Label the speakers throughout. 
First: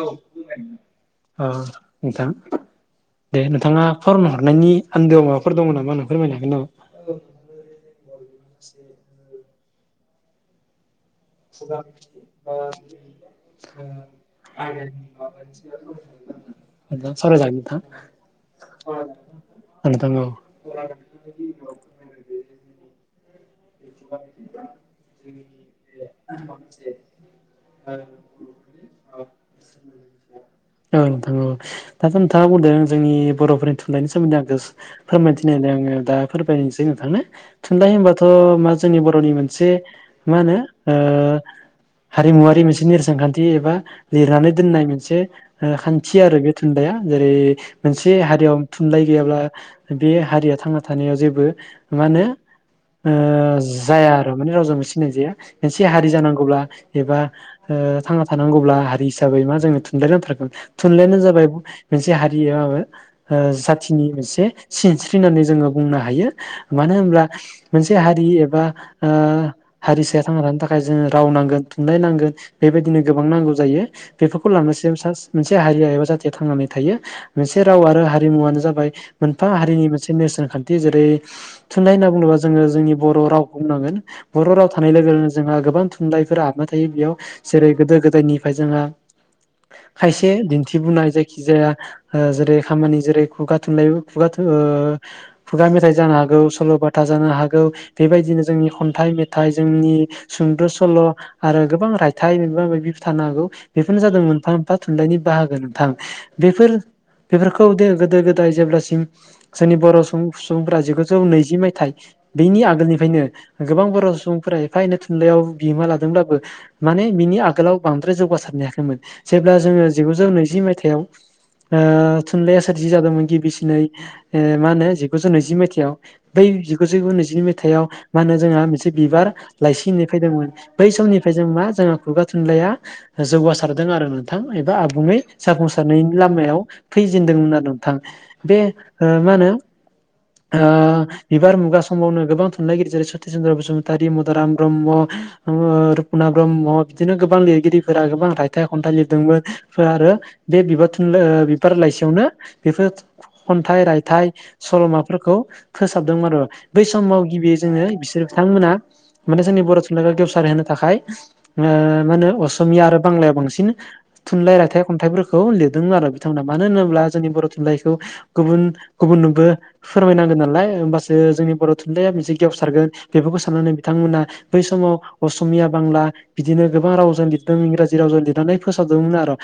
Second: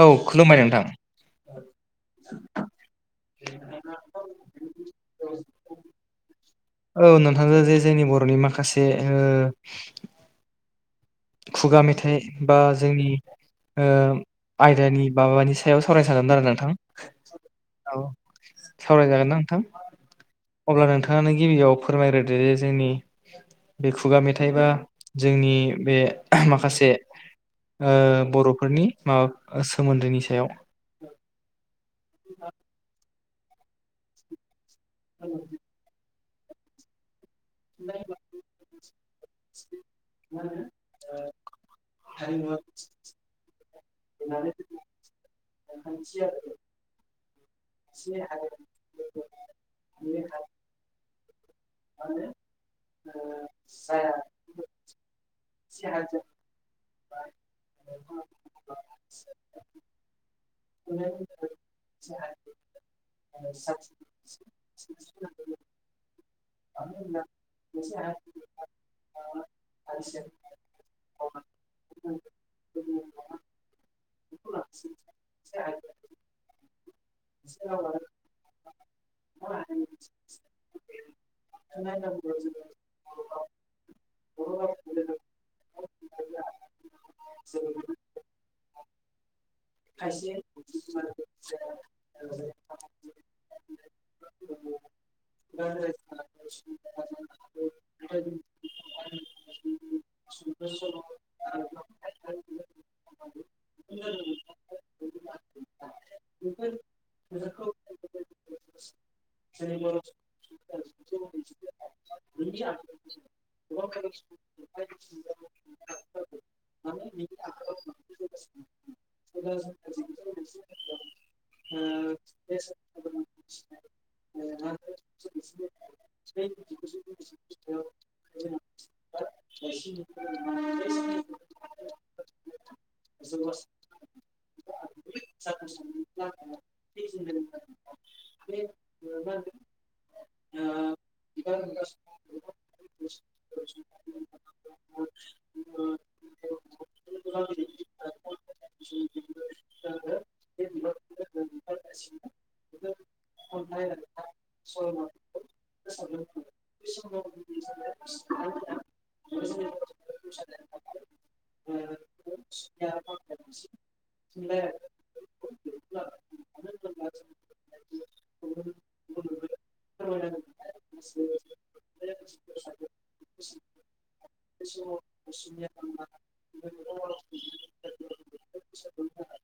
Speaker 1: औ खुलुमबाय नोंथां
Speaker 2: अ नोंथां दे नोंथाङा फन हरनायनि आन्दोआव माबाफोर दङ नामा नों फोरमायनो हागोन नामा?
Speaker 1: औ नोंथां जे जोंनि बर'नि माखासे ओ खुगा मेथाइ बा जोंनि आयदानि माबानि सायाव सावरायनो सानदोंमोन आरो नोंथां
Speaker 2: नामा? सावरायजागोन
Speaker 1: औ सावरायजागोन ना नोंथां
Speaker 2: नोंथां औ नोंथां औ
Speaker 1: अब्ला नोंथाङानो गिबियाव फोरमायग्रोदो जे जोंनि बे खुगा मेथाइबा जोंनि बे माखासे ओ बर'फोरनि माबा सोमोन्दोनि सायाव
Speaker 2: औ नोंथां द' नोंथाङा बुंदों जोंनि बर'फोरनि थुनलाइनि सोमोन्दै आं [unintelligible] फोरमायथिनो नायागिरदों आङो दा फोरमायनोसै नोंथांनो थुनलाइ होनबा थ' मा जोंनि बर'नि मोनसे मा होनो ओ हारिमुवारि मोनसे नेरसोन खान्थि एबा लिरनानै दोननाय मोनसे ओ खान्थि आरो बे थुनदइया जेरै मोनसे हारियाव थुनलाइ गैयाब्ला बे हारिया थांना थानायाव जेबो मा होनो? ओ जाया आरो माने रावजों सिनाय जाया एसे हारि जानांगौब्ला एबा थांना थानांगौब्ला ओ हारि हिसाबै मा जोंनो थुनलाइ नांथारगोन। थुनलाइयानो जाबाय मोनसे हारियो ओ जाथिनि मोनसे सिनस्रिनानै जोङो बुंनो हायो मानो होनब्ला मोनसे हारि एबा ओ हारिसाया थांना थानो थाखाय जोङो राव नांगोन थुनलाइ नांगोन बेबायदिनो गोबां नांगौ जायो। बेफोरखौ लानानैसो मोनसे हारिया एबा जाथिया थांनानै थायो। मोनसे राव आरो हारिमुआानो जाबाय मोनफा हारिनि मोनसे नेरसोन खान्थि जेरै
Speaker 1: [inaudible]
Speaker 2: थुनलाइ होनना बुङोबा जोङो जोंनि बर' रावखौ बुंनांगोन बर' राव थानाय लोगो लोगोनो जोंहा गोबां थुनलाइफोर हाबना थायो बेयाव जेरै गोदो
Speaker 1: बेफोर
Speaker 2: गोदायनिफ्राय जोंहा खायसे दिन्थिबोननाय जायखि जाया जेरै खामानि जेरै खुगा थुनलाइ खुगा ओ खुगा मेथाइ जानो हागौ सल'बाथा जानो हागौ बेबायदिनो जोंनि खन्थाइ मेथाइ जोंनि सुंद' सल' आरो गोबां रायथाइ मबा माबि थानो हागौ बेफोरनो जादों मोनफा थुनलाइनि बाहागो नोंथां बेफोर बेफोरखौदो गोदो गोदाय जेब्लासिम जोंनि बर' सुबुं सुबुंफोरा जिगुजौ नैजि मायथाइ बेनि आगोलनिफ्रायनो गोबां बर' सुबुंफोरा एफा एनै थुनलाइयाव बिहोमा लादोंब्लाबो माने बिनि आगोलाव बांद्राय जौगासारनो हायाखैमोन जेब्ला जोङो जिगुजौ नैजि मायथाइयाव ओ थुनलाइया सोरजि जादोंमोन गिबिसिनै ओ मा होनो जिगुजौ नैजि मायथाइयाव बै जिगुजौ नैजि मायथाइाव मा होनो जोंहा मोनसे बिबार लाइसि होननाय फैदोंमोन बै समनिफ्राय जों मा जोंहा खुगा थुनलाइया जौगासारदों आरो नोंथां एबा आबुङै जाफुंसारनायनि लामायाव फैजेनदोंमोन आरो नोंथां बे मा
Speaker 1: बर'
Speaker 2: होनो ओ बिबार मु गा खौनो गोबां थुनलाइगिरि जेरै सति चन्द्र बसुमतारी मदाराम ब्रह्म ओ रुपनाथ ब्रह्म बिदिनो गोबां लिरगिरिफोरा गोबां राइथाइ खन्थाइ लिरदोंमोन फोरा आरो बे बिबार थुनलाइ बिबार लाइसियावनो बेफोर खन्थाइ रायथाइ सल'माफोरखौ फोसाबदोंमोन आरो बै समाव गिबियै जोङो बिसोर बिथांमोना माने जोंनि बर' थुनलाइखौ गेवसार होनो थाखाय मा होनो असमिया आरो बांलाया बांसिन थुनलाइ रायथाइ खन्थाइफोरखौ लिरदोंमोन आरो बिथांमोना मानो होनोब्ला जोंनि बर' थुनलाइखौ गुबुन गुबुननोबो फोरमायनांगोन नालाय होमबासो जोंनि बर' थुनलाइया मोनसे गेवसारगोन बेफोरखौ साननानै बिथांमोना बै समाव असमिया बांला बिदिनो गोबां रावजों लिरदों इंराजि रावजों लिरनानै फोसावदोंमोन आरो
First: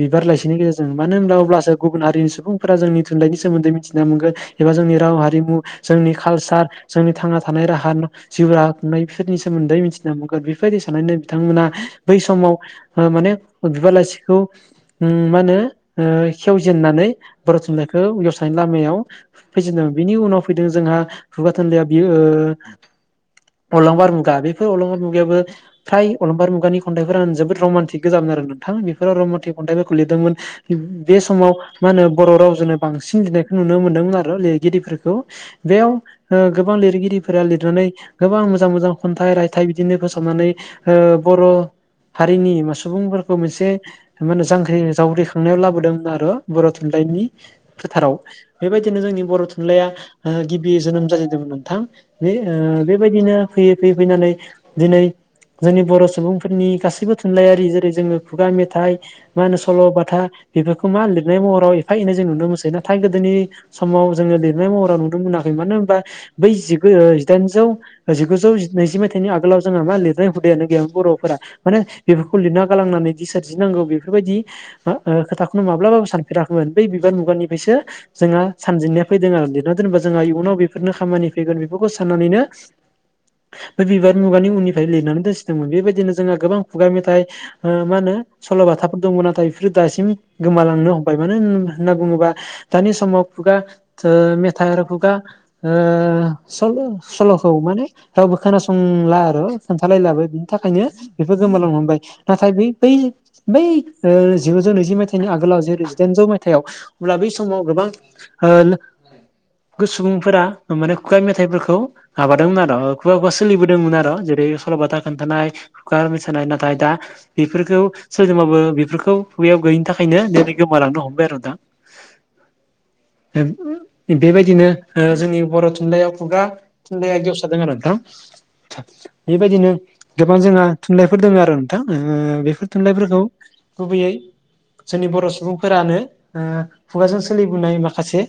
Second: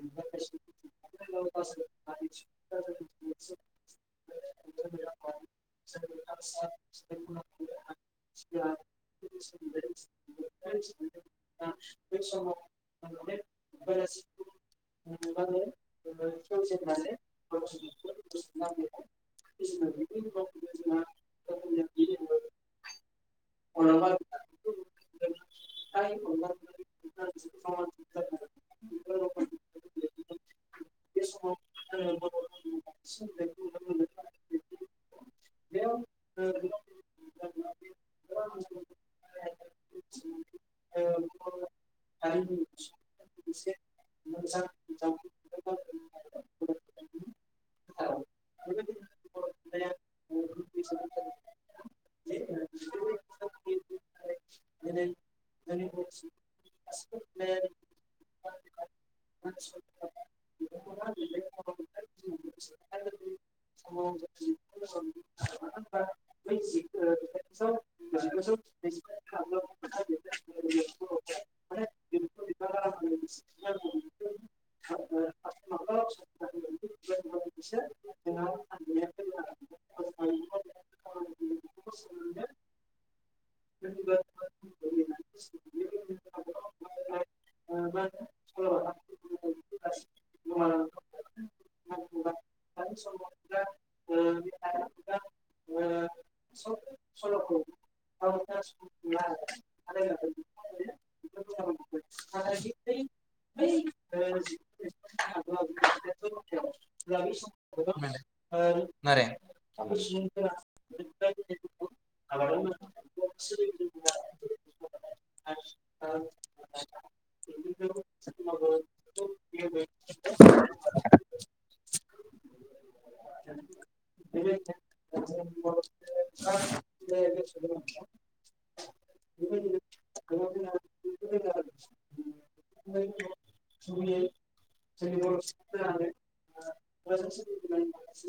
Speaker 2: बिबार लाइसिनि गेजेरजों मानो होनब्ला अब्लासो गुबुन हारिनि सुबुंफोरा जोंनि थुनलाइनि सोमोन्दै मिथिना मोनगोन एबा जोंनि राव हारिमु जोंनि कालसार जोंनि थांना थानाय राहा जिउ राहा खुंनायफोरनि सोमोन्दै मिथिना हगोन बेफोरबायदि साननानै बिथांमोना बै समाव ओ माने बिबार उम लाइसिखौ
Speaker 1: बेलासिखौ
Speaker 2: मा होनो
Speaker 1: नुनानै
Speaker 2: ओ खेवजेन्नानै
Speaker 1: खेवजेननानै
Speaker 2: बर' थुनलाइखौ गेवस्रानि लामायाव फैजेनदों बिनि उनाव फैदों जोंहा खुगा थुनलाया बियो ओ
Speaker 1: गावसोरनि बे समाव
Speaker 2: अलंबार मुगा
Speaker 1: जोङो
Speaker 2: बेफोर अलंबार मुगायाबो फ्राय अलंबार मुगानि खन्थाइफोराानो जोबोद रमान्टिक गोजाबनो आरोना नोंथां बेफोर राव मथे खन्थाइफोरखौ लिरदोंमोन बे समाव मा होनो बर' रावजोंनो बांसिन लिरनायखौ नुनो मोन्दोंमोन आरो लिरगिरिफोरखौ बेयाव ओ गोबां लिरगिरिफोरा लिरनानै गोबां मोजां मोजां खन्थाइ रायथाइ बिदिनो फोसावनानै ओबर' हारिनिा सुबुंफोरखौ मोनसे मा होनो
Speaker 1: मोजां
Speaker 2: जांख्रि जावरिखांनायाव
Speaker 1: बेबायदिनो
Speaker 2: लाबोदोंमोन आरो बर' थुनलाइनि फोथाराव बेबायदिनो जोंनि बर' थुनलाइया ओ गिबि जोनोम जाजेनदोंमोन नोंथां बे ओ बेबायदिनो फैयै फैयै फैनानै दिनै जोंनि बर' सुबुंफोरनि गासैबो थुनलाइयारि जेरै जोङो खुगा मेथाइ मा होनो सल'बाथा बेफोरखौ मा लिरनाय महराव एफा एनै जों नुनो मोनोसै नाथाय गोदोनि समाव जोङो लिरनाय महराव नुनो मोनाखै मानो होनबा बै जिगु जिदाइनजौ जिगुजौ नैजि मायथाइनि आगोलाव जोंहा मा लिरनाय हुदायानो गैयामोन बर'फोरा माने बेफोरखौ लिरना गालांनानै दि सोरजिनांगौ बेफोरबायदि ओ खोथानो माब्लाबाबो सानफेराखैमोन बै बिबार मुगानिफ्रायसो जोंहा सानजेननाय फैदों आरो जेनेबा जोंहा इयुनाव बे खामानि फैगोन बेफोरखौ साननानैनो बे बिबार मुगानि उननिफ्राय लिरनानै दोनसिनदोंमोन बेबायदिनो जोंहा गोबां खुगा मेथाइ ओ मा होनो सल'बाथाफोर दंमोन नाथाय बे दासिम गोमालांनो हमबाय मानो होन होनना बुङोबा दानि समाव खुगा ओ मेथाइ आरो खुगा ओ सल' सल'खौ माने रावबो खोनासंला आरो खोन्थालायलाबो बिनि थाखायनो बेफोर गोमालांनो हमबाय नाथाय बै बै बै ओ जिगुजौ नैजि मायथाइनि आगोलाव जे जिदाइनजौ मायथाइयाव अब्ला बै समाव गोबां ओ सुबुंफोरा
Speaker 1: [unintelligible]
Speaker 2: माने खुगा मेथाइफोरखौ माबादोंमोन आर' खुगा खुगा सोलिबोदोंमोन आर' जेरै सल'बाथा खोनथानाय [unintelligible] मोसानाय नाथाय दा बेफोरखौ सोरजोंबाबो बेफोरखौ बेयाव
Speaker 1: नारें
Speaker 2: गैयिनि थाखायनो दिनै गोमालांनो हमबाय आरो दा
Speaker 1: [inaudible]
Speaker 2: ओ
Speaker 1: औ
Speaker 2: बेबायदिनो ओ जोंनि बर' थुनलायाव खुगा थुनलाइया गेवसारदों आरो नोंथां बिबायदिनो गोबां जोंहा थुनलाइफोर दोङो आरो नोंथां ओम बेफोर थुनलाइफोरखौ गुबैयै जोंनि बर' सुबुंफोरानो ओ खुगाजों सोलिबोनाय माखासे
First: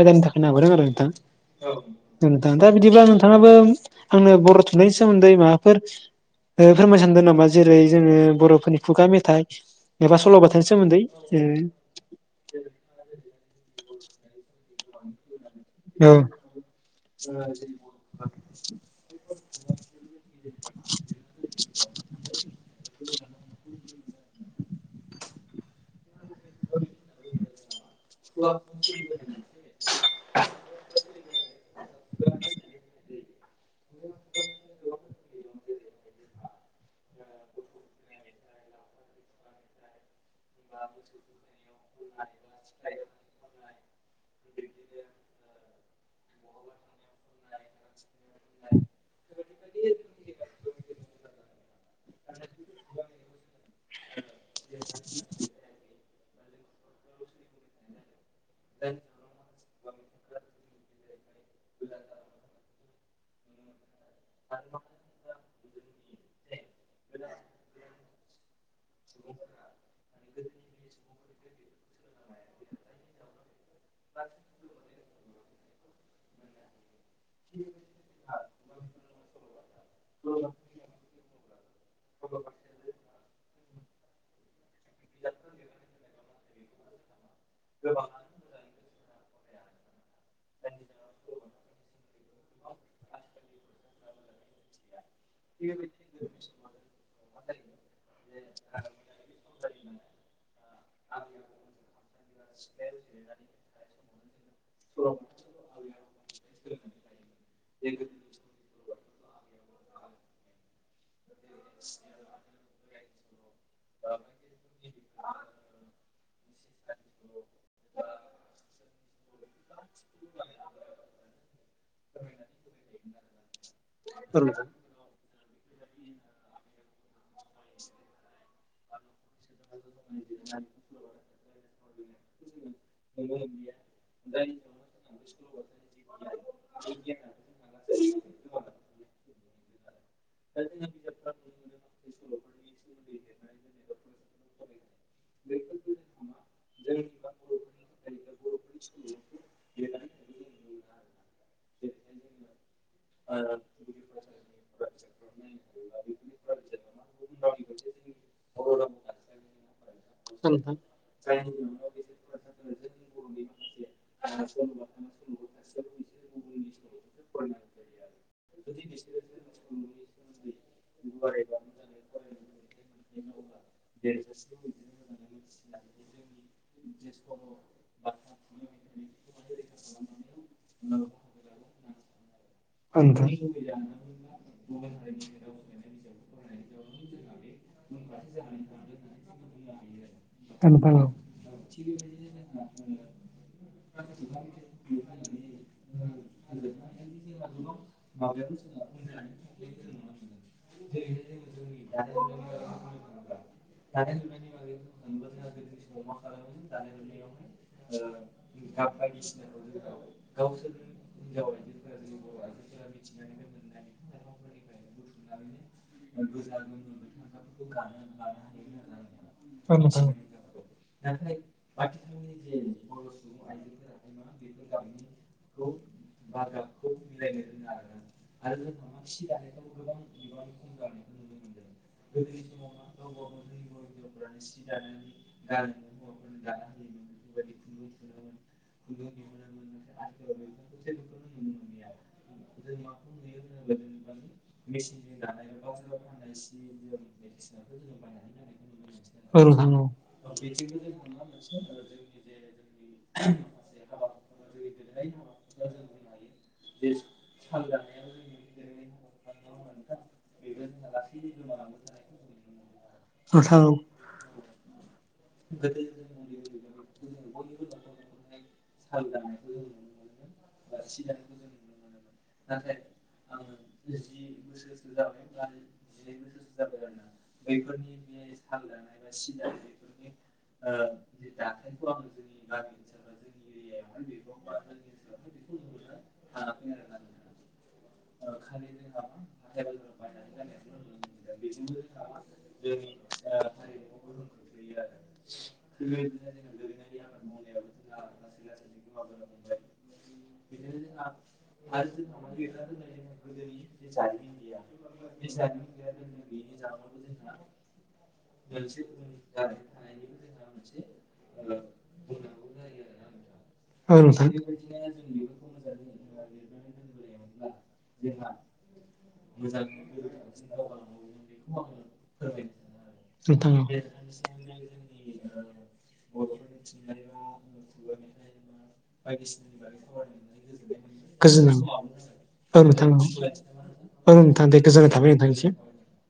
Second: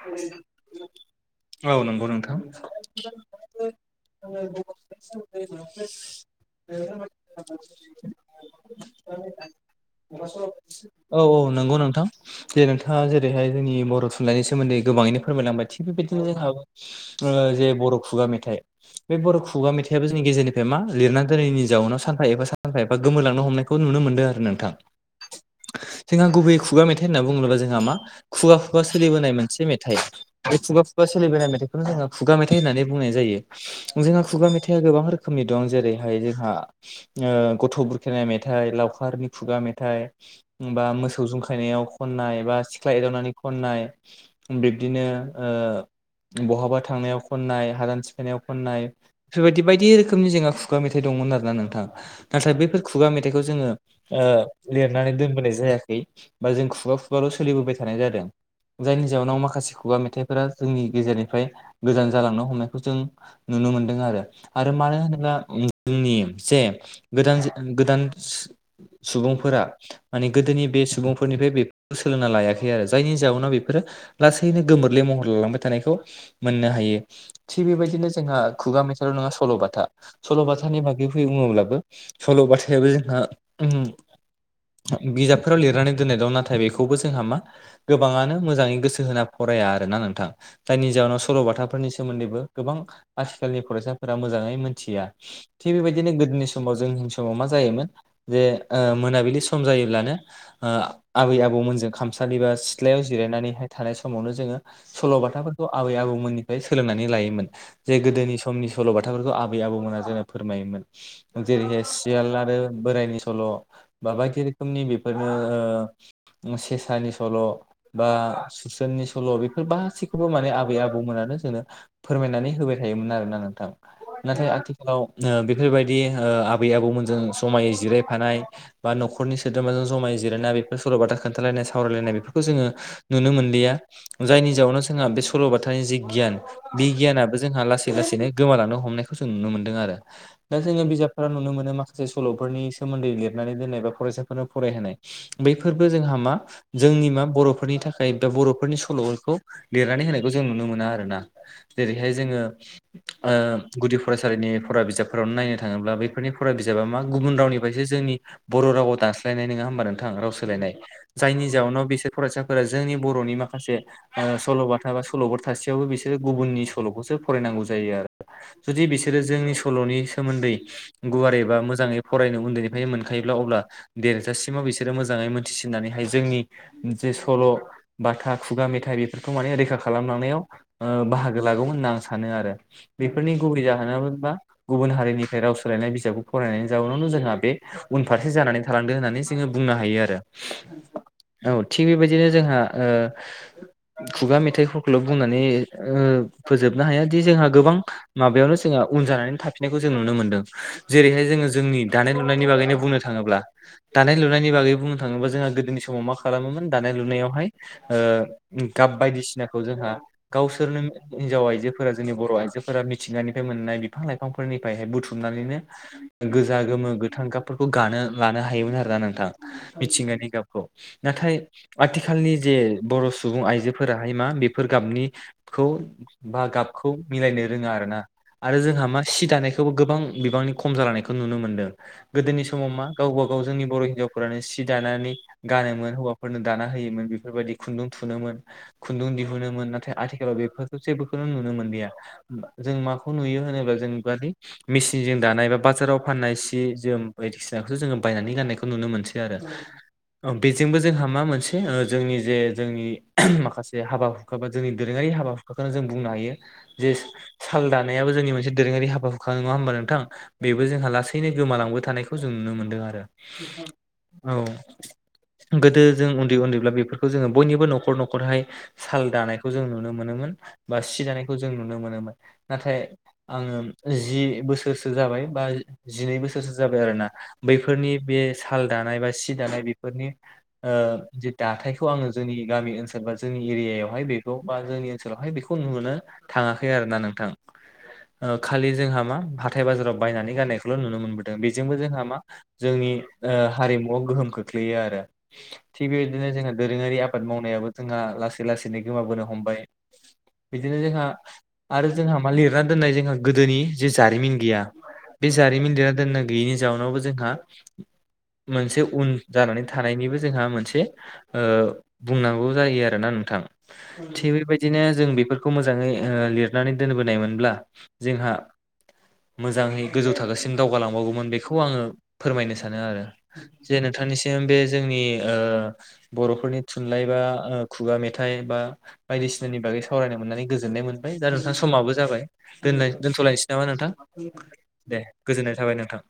Speaker 2: आयदानि थाखायनो हाबोदों आरो नोंथां नोंथां दा बिदिब्ला नोंथाङाबो आंनो बर' थुनलाइनि सोमोन्दै माबाफोर ओ फोरमाय सानदो नामा? जेरै जोङो बर'फोरनि खुगा मेथाइ एबा सल'बाथानि सोमोन्दै
Speaker 1: औ औ
Speaker 2: ओ
Speaker 1: नंगौ नोंथां जे नोंथाङा जेरैहाय जोंनि बर' थुनलाइनि सोमोन्दै गोबाङैनो फोरमायलांबाय थिग
Speaker 2: ओ औ
Speaker 1: बेबायदिनो जोंहा ओ जे बर' खुगा मेथाइ बे बर' खुगा मेथाइआबो जोंनि गेजेरनिफ्राय मा लिरना दोनैनि जाउनाव सान फा एबा सानफा एबा गोमोरलांनो हमनायखौ नुनो मोनदों आरो नोंथां जोंहा गुबैयै खुगा मेथाइ होनना बुङोबा जोंहा मा खुगा खुगा सोलिबोनाय मोनसे मेथाइ बे खुगा खुगा सोलिबोनाय मेथाइखौनो जोङो खुगा मेथाइ होननानै बुंनाय जायो। जोंहा खुगा मेथाइआ गोबां रोखोमनि दं जेरैहाय जोंहा ओ गथ' बुरखायनाय मेथाइ लावखारनि खुगा मेथाइ बा मोसौ जं खायनायाव खननाय बा सिख्ला एदावनानै खननाय बिब्दिनो ओ बहाबा थांनायाव खननाय हादान सि फायनायाव खननाय बेफोरबायदि बायदि रोखोमनि जोङा खुगा मेथाइ दंमोन आरोना नोंथां नाथाय बैफोर खुगा मेथाइखौ जोङो ओ लिरनानै दोनबोनाय जायाखै। बा जों खुगा खुगाल' सोलिबोबाय थानाय जादों जायनि जाउनाव माखासे खुगा मेथाइ फोरा जोंनि गेजेरनिफ्राय गोजान जालांनो हमनायखौ जों नुनो मोनदों आरो आरो मानो होनोब्ला जोंनि जे गोदान गोदान सुबुंफोरा माने गोदोनि बे सुबुंफोरनिफ्राय बेफोर सोलोंना लायाखै आरो जायनि जाउनाव बे बेफोरो लासैनो गोमोरले महर लालांबाय थानायखौ मोननो हायो थिग बेबायदिनो जोंहा खुगा मेथायल' नङा सल'बाथा सल'बाथानि बागै फैयो बुङोब्लाबो सल' बाथायाबो जोंहा ओम बिजाबफोराव लिरनानै दोननाय दं नाथाय बेखौबो जोंहा मा गोबाङानो मोजाङै गोसो होना फराया आरोना नोंथां जायनि जाउनाव सल'बाथाफोरनि सोमोन्दैबो गोबां आथिखालनि फरायसाफोरा मोजाङै मोनथिया थिग बेबायदिनो गोदोनि समाव जों समाव मा जायोमोन जे ओ मोनाबिलि सम जायोब्लानो ओ आबै आबौमोनजों खामसालि बा सिथ्लायाव जिरायनानैहाय थानाय समावनो जोङो सल'बाथाफोरखौ आबै-आबौमोननिफ्राय सोलोंनानै लायोमोन जे गोदोनि समनि सल'बाथाफोरखौ आबै-आबौमोना जोंना फोरमायोमोन जेरैहाय सियाल आरो बोरायनि सल' बा बायदि रोखोमनि बेफोरनो सेसानि सल' बा सुसोननि सल' बेफोर गासैखौबो माने आबै-आबौमोनानो जोंनो फोरमायनानै होबाय थायोमोन आरोना नोंथां
Speaker 2: औ
Speaker 1: नाथाय आथिखालाव ओ बेफोरबायदि बिदि ओ आबै आबौ मोनजों ज'मायै जिरायफानाय बा न'खरनि सोद्रोमाजों जों जमायै जिरायना बेफोर सरल'बाथा खोन्थालायनाय सावरायलायनाय बेफोरखौ जोङो नुनो मोनलिआ जायनि जाावनाव जोंहा बे सल'बाथानि जि गियान बे गियानाबो जोंहा लासै लासैनो गोमालांनो हमनायखौ जों नुनो मोनदों आरो दा जोङो बिजाबफोरा नुनो मोनो माखासे माखासे सल'फोरनि सोमोन्दै लिरनानै दोननाय बा फरायसाफोरनो फरायहोनाय बैफोरबो जोंहा मा जोंनि मा बर'फोरनि थाखाय बा बर'फोरनि सल'फोरखौ लिरनानै होनायखौ जों नुनो मोना आरो ना जेरैहाय जोङो ओ गुदि फरायसालिनि फरा बिजाब फोरावनो नायनो थाङोब्ला बैफोरनि फराय बिजाबा मा गुबुन रावनिफ्रायसो जोंनि बर' राव दानस्लायनाय नङा होमबा नों नोंथां राव सोलायनाय
Speaker 2: नोंथां
Speaker 1: जायनि जाउनाव बिसोर फरायसाफोरा जोंनि बर'नि माखासे ओ सल' बाथा बा स सल'फोर थासेआवबो बिसोरो गुबुननि सल'खौसो फरायनांगौ जायो आरो जुदि बिसोरो जोंनि सल'नि सोमोन्दै गुवारै बा मोजाङै फरायनो उन्दैनिफ्रायनो मोनखायोब्ला अब्ला देरजा सिमाव बिसोरो मोजाङै मोनथिसिननानैहाय जोंनि जे सल' बाथा खुगा मेथाइ बेफोरखौ माने रैखा खालामलांनायाव ओ बाहागो लागौमोन होनना आं सानो आरो
Speaker 2: औ नोंथां औ
Speaker 1: बेफोरनि गुबै जाहोनाव बा गुबुन हारिनिफ्राय राव सोलायनाय बिजाबखौ फरायनायनि जाउनावनो जोंहा बे उन फारसे जानानै थालांदों होननानै जोङो बुंनो हायो आरो औ थिग बेबायदिनो जोंहा ओ खुगा मेथाइखौ खौल' बुंनानै ओ फोजोबनो हाया दि जोंहा गोबां माबायावनो जोंहा उन जानानै थाफि जों नुनो मोनदों जेरैहाय जोङो जोंनि दानाय लुनायनि बागैनो बुंनो थाङोब्ला दानाय लुनायनि बागै बुंनो थाङोबा जोंहा गोदोनि समाव मा खालामोमोन दानाय लुनायावहाय ओ गाब बायदिसिनाखौ जोंहा गावसोरनो हिनजाव इदि फोन फोरख जोंनि बर' आइजोफोरा मिथिंगानिफ्राय मोननाय बिफां लाइफांफोरनिफ्रायहाय बुथुमनानैनो गोजा गोमो गोथां गाबफोरखौ गानो लानो हायोमोन आरोना नोंथां
Speaker 2: औ नोंथां औ नोंथां औ
Speaker 1: मिथिंगानि गाबखौ नाथाय आथिखालनि जे बर' सुबुं आइजोफोराहाय मा बेफोर गाबनि खौ बा गाबखौ मिलायनो रोङा आरो ना आरो जोंहा मा सि दानायखौबो गोबां बिबांनि खम जालांनायखौ नुनो मोनदों गोदोनि समाव मा गावबा गाव जोंनि बर' हिन्जावफोरानो सि दानानै गानोमोन ओ हौवाफोरनो दाना होयोमोन बेफोरबादि खुन्दुं थुनोमोन खुन्दुं दिहुनोमोन नाथाय आथिखालाव बेफोरखो जेफोरखौनो नुनो मोनलिआ जों माखौ नुयो होनोब्ला जों खालि मेसिनजों
Speaker 2: नोंथां
Speaker 1: दानाय बा बाजाराव
Speaker 2: नोंथां औ
Speaker 1: फाननाय सि जोम बायदिसिनाखौसो जों बायनानै गाननायखौ नुनो मोनसै
Speaker 2: औ नोंथां औ
Speaker 1: ओ बेजोंबो जोंहा मा मोनसे ओ जोंनि जे जोंनि माखासे ओह हा हाबा हुखा बा जोंनि दोरोंआरि हाबा हुखाखौनो जों बुंनो हायो जे साल दानायाबो जोंनि मोनसे दोरोंआरि हाबा बा नङा होमबा नोंथां बेबो जोंहा लासैनो गोमालांबाय थानायखौ जों नुनो मोनदों आरो औ गोदो जों उन्दै उन्दैब्ला बेफोरखौ जोङो बयनिबो न'खर न'खरहाय साल दानायखौ जों नुनो मोनोमोन बा सि दानायखौ जों नुनो मोनोमोन नाथाय आङो जि बोसोरसो जाबाय बा जिनै बोसोरसो जाबाय आरोना बैफोरनि बे साल दानाय बा सि दानाय बेफोरनि ओ जि दाथायखौ आङो जोंनि गामि ओनसोल बा जोंनि एरियायावहाय बेखौ बा जोंनि ओनसोलावहाय बेखौ गुबुन मोनो थांआखै आरो ना नोंथां ओ खालि जोंहा मा हाथाय बाजाराव बायनानै गाननायखौल' नुनो मोनबोदों बेजोंबो जोंहा मा जोंनि ओ हारिमुआव गोहोम खोख्लैयो आरो थिग बेबायदिनो जोंहा दोरोंआरि आबाद मावनायाबो जोंहा लासै लासैनो गोमाबोनो हमबाय बिदिनो जोंहा आरो जोंहा मा लिरना दोननाय जोंहा गोदोनि जे जारिमिन गैया बे जारिमिन लेरना दोननाय गैयैनि जाउनावबो जोंहा मोनसे उन जानानै था थानायनिबो जोंहा मोनसे बुंनांगौ जायो आरोना नोंथां। थिग बेबायदिनो जों बेफोरखौ मोजाङै लिरनानै दोनबोनायमोनब्ला जोंहा मोजांङै गोजौ थाखोसिम दावगालांबावगौमोन बेखौ आङो फोरमायनो सानो आरो जेन नोनिसिम बे जोंनि बर'फोरनि थुनलाइ बा खुगा मेथाइ बा बायदिसिनानि बागै सावरायनो मोननानै गोजोननाय मोनबाय दा
Speaker 2: गोजोन
Speaker 1: नोंथां समाबो जाबाय।
Speaker 2: औ नोंथां औ
Speaker 1: दोन्थ'लायनोसै नामा नोंथां
Speaker 2: औ नोंथां गोजोननाय
Speaker 1: दे
Speaker 2: थाबाय नोंथांनिसिम
Speaker 1: गोजोननाय थाबाय नोंथां।